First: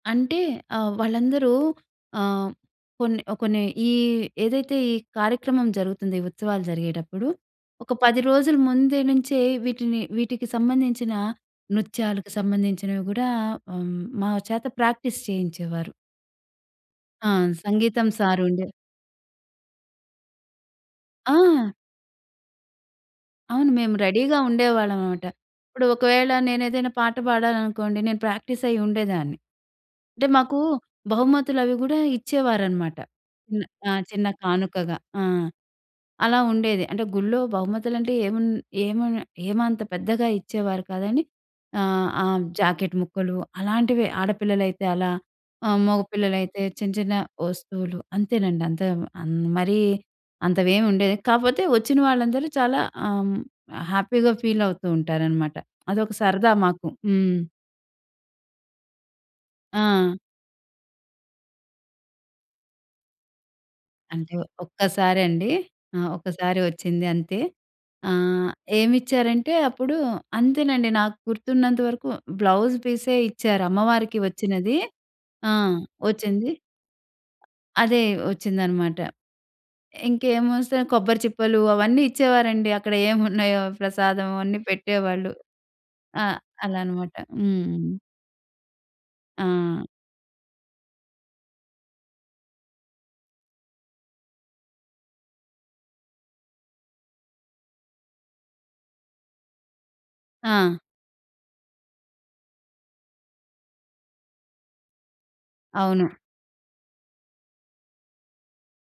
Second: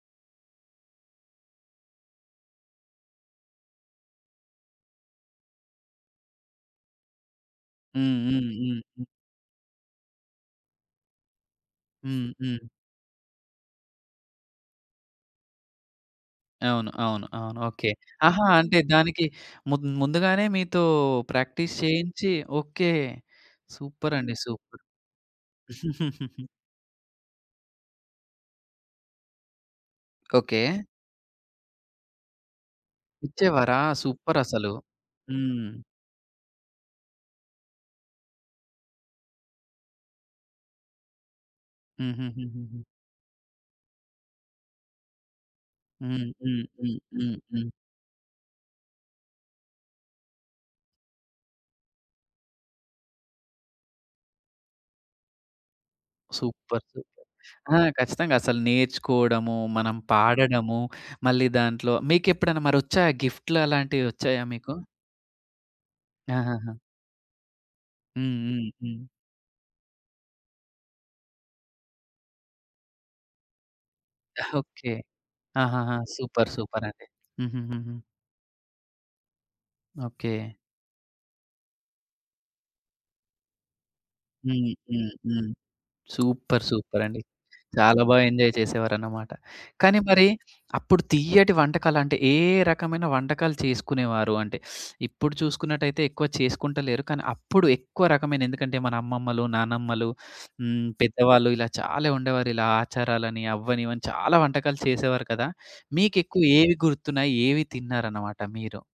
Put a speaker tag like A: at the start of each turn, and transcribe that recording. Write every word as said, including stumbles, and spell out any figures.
A: అంటే ఆహ్, వాళ్ళందరూ ఆహ్, కొన్ని, కొన్ని ఈ ఏదైతే ఈ కార్యక్రమం జరుగుతుంది ఈ ఉత్సవాలు జరిగేటప్పుడు ఒక
B: హ్మ్.
A: పది
B: హ్మ్.
A: రోజుల
B: హ్మ్.
A: ముందు
B: హ్మ్.
A: నుంచే వీటిని వీటికి సంబంధించిన
B: హ్మ్.
A: నృత్యాలకు
B: హ్మ్.
A: సంబంధించినవి కూడా హ్మ్. మా చేత ప్రాక్టీస్ చేయించేవారు.
B: అవును. అవును.
A: ఆ!
B: అవును. ఓకే.
A: సంగీతం సార్
B: ఆహా!
A: ఉండే
B: అంటే దానికి ముందు ముందుగానే మీతో
A: ఆ!
B: ప్రాక్టీస్ చేయించి ఓకే.
A: అవును. మేము
B: సూపర్ అండి,
A: రెడీ‌గా
B: సూపర్!
A: ఉండేవాళ్ళం అన్నమాట. ఇప్పుడు ఒకవేళ నేనేదైనా పాట పాడాలనుకోండి, నేను ప్రాక్టీస్ అయ్యి ఉండేదాన్ని. అంటే మాకు
B: ఓకే.
A: బహుమతులు అవి కూడా ఇచ్చేవారనమాట. చిన్న
B: ఇచ్చేవారా?
A: ఆ! చిన్న
B: సూపర్ అసలు.
A: కానుకగా. ఆ!
B: హ్మ్.
A: అలా ఉండేది. అంటే గుళ్లో బహుమతులంటే ఏమున్ ఏమన్ ఏమంత పెద్దగా ఇచ్చేవారు కాదని. ఆహ్, ఆ!
B: హుహుహుహుహు.
A: జాకెట్ ముక్కలు అలాంటివే ఆడపిల్లలైతే అలా ఆహ్,
B: హ్మ్.
A: మగపిల్లలైతే
B: హ్మ్.
A: చిన్న
B: హ్మ్.
A: చిన్న
B: హ్మ్. హ్మ్.
A: వస్తువులు అంతేనండి. అంత అన్ మరీ అంతవేమి ఉండేది. కాపోతే వచ్చిన వాళ్ళందరూ చాలా ఆహ్, హ్యాపీగా ఫీల్ అవుతూ ఉంటారనమాట. అదొక సరదా
B: సూపర్!
A: మాకు.
B: సూపర్!
A: హ్మ్.
B: ఆ! ఖచ్చితంగా అసలు నేర్చుకోవడము, మనం
A: ఆ!
B: పాడడము, మళ్ళీ దాంట్లో మీకెప్పుడన్న మరి వచ్చాయా గిఫ్ట్‌ల
A: అంటే
B: అలాంటివొచ్చాయా మీకు?
A: ఒక్కసారండి. ఆ! ఒకసారి
B: ఆహాహా!
A: వచ్చింది అంతే.
B: హ్మ్.
A: ఆహ్,
B: హ్మ్. హ్మ్.
A: ఏమిచ్చారంటే అప్పుడు, అంతేనండి నాకు గుర్తున్నంత వరకు బ్లౌజ్ పీసే ఇచ్చారు అమ్మవారికి వచ్చినది.
B: ఓకే.
A: ఆ!
B: ఆహాహా! సూపర్!
A: వచ్చింది.
B: సూపర్ అండి. హుహుహుహు.
A: అదే వచ్చిందన్నమాట.
B: ఓకే.
A: ఇంకేమొస్తాయి కొబ్బరి చిప్పలు అవన్నీ ఇచ్చేవారండి. అక్కడ ఏమున్నాయో ప్రసాదం అవన్నీ
B: హ్మ్. హ్మ్.
A: పెట్టేవాళ్ళు.
B: హ్మ్.
A: ఆహ్,
B: సూపర్! సూపర్
A: అలాన్నమాట.
B: అండి.
A: హ్మ్.
B: చాలా బాగా ఎంజాయ్ చేసేవారన్నమాట.
A: ఆ!
B: కానీ, మరి అప్పుడు తియ్యటి వంటకాలంటే, ఏ రకమైన వంటకాలు చేసుకునేవారు? అంటే, ఇప్పుడు చూసుకున్నట్టయితే ఎక్కువ చేసుకుంటలేరు. కానీ, అప్పుడు ఎక్కువ రకమైన ఎందుకంటే మన అమ్మమ్మలు, నానమ్మలు
A: ఆ!
B: హ్మ్, పెద్దవాళ్ళు, ఇలా చాలా ఉండేవారిలా ఆచారాలని, అవని ఇవని చాలా వంటకాలు చేసేవారు కదా!
A: అవును.
B: మీకెక్కువ ఏవి గుర్తున్నాయి ఏవి తిన్నారన్నమాట మీరు?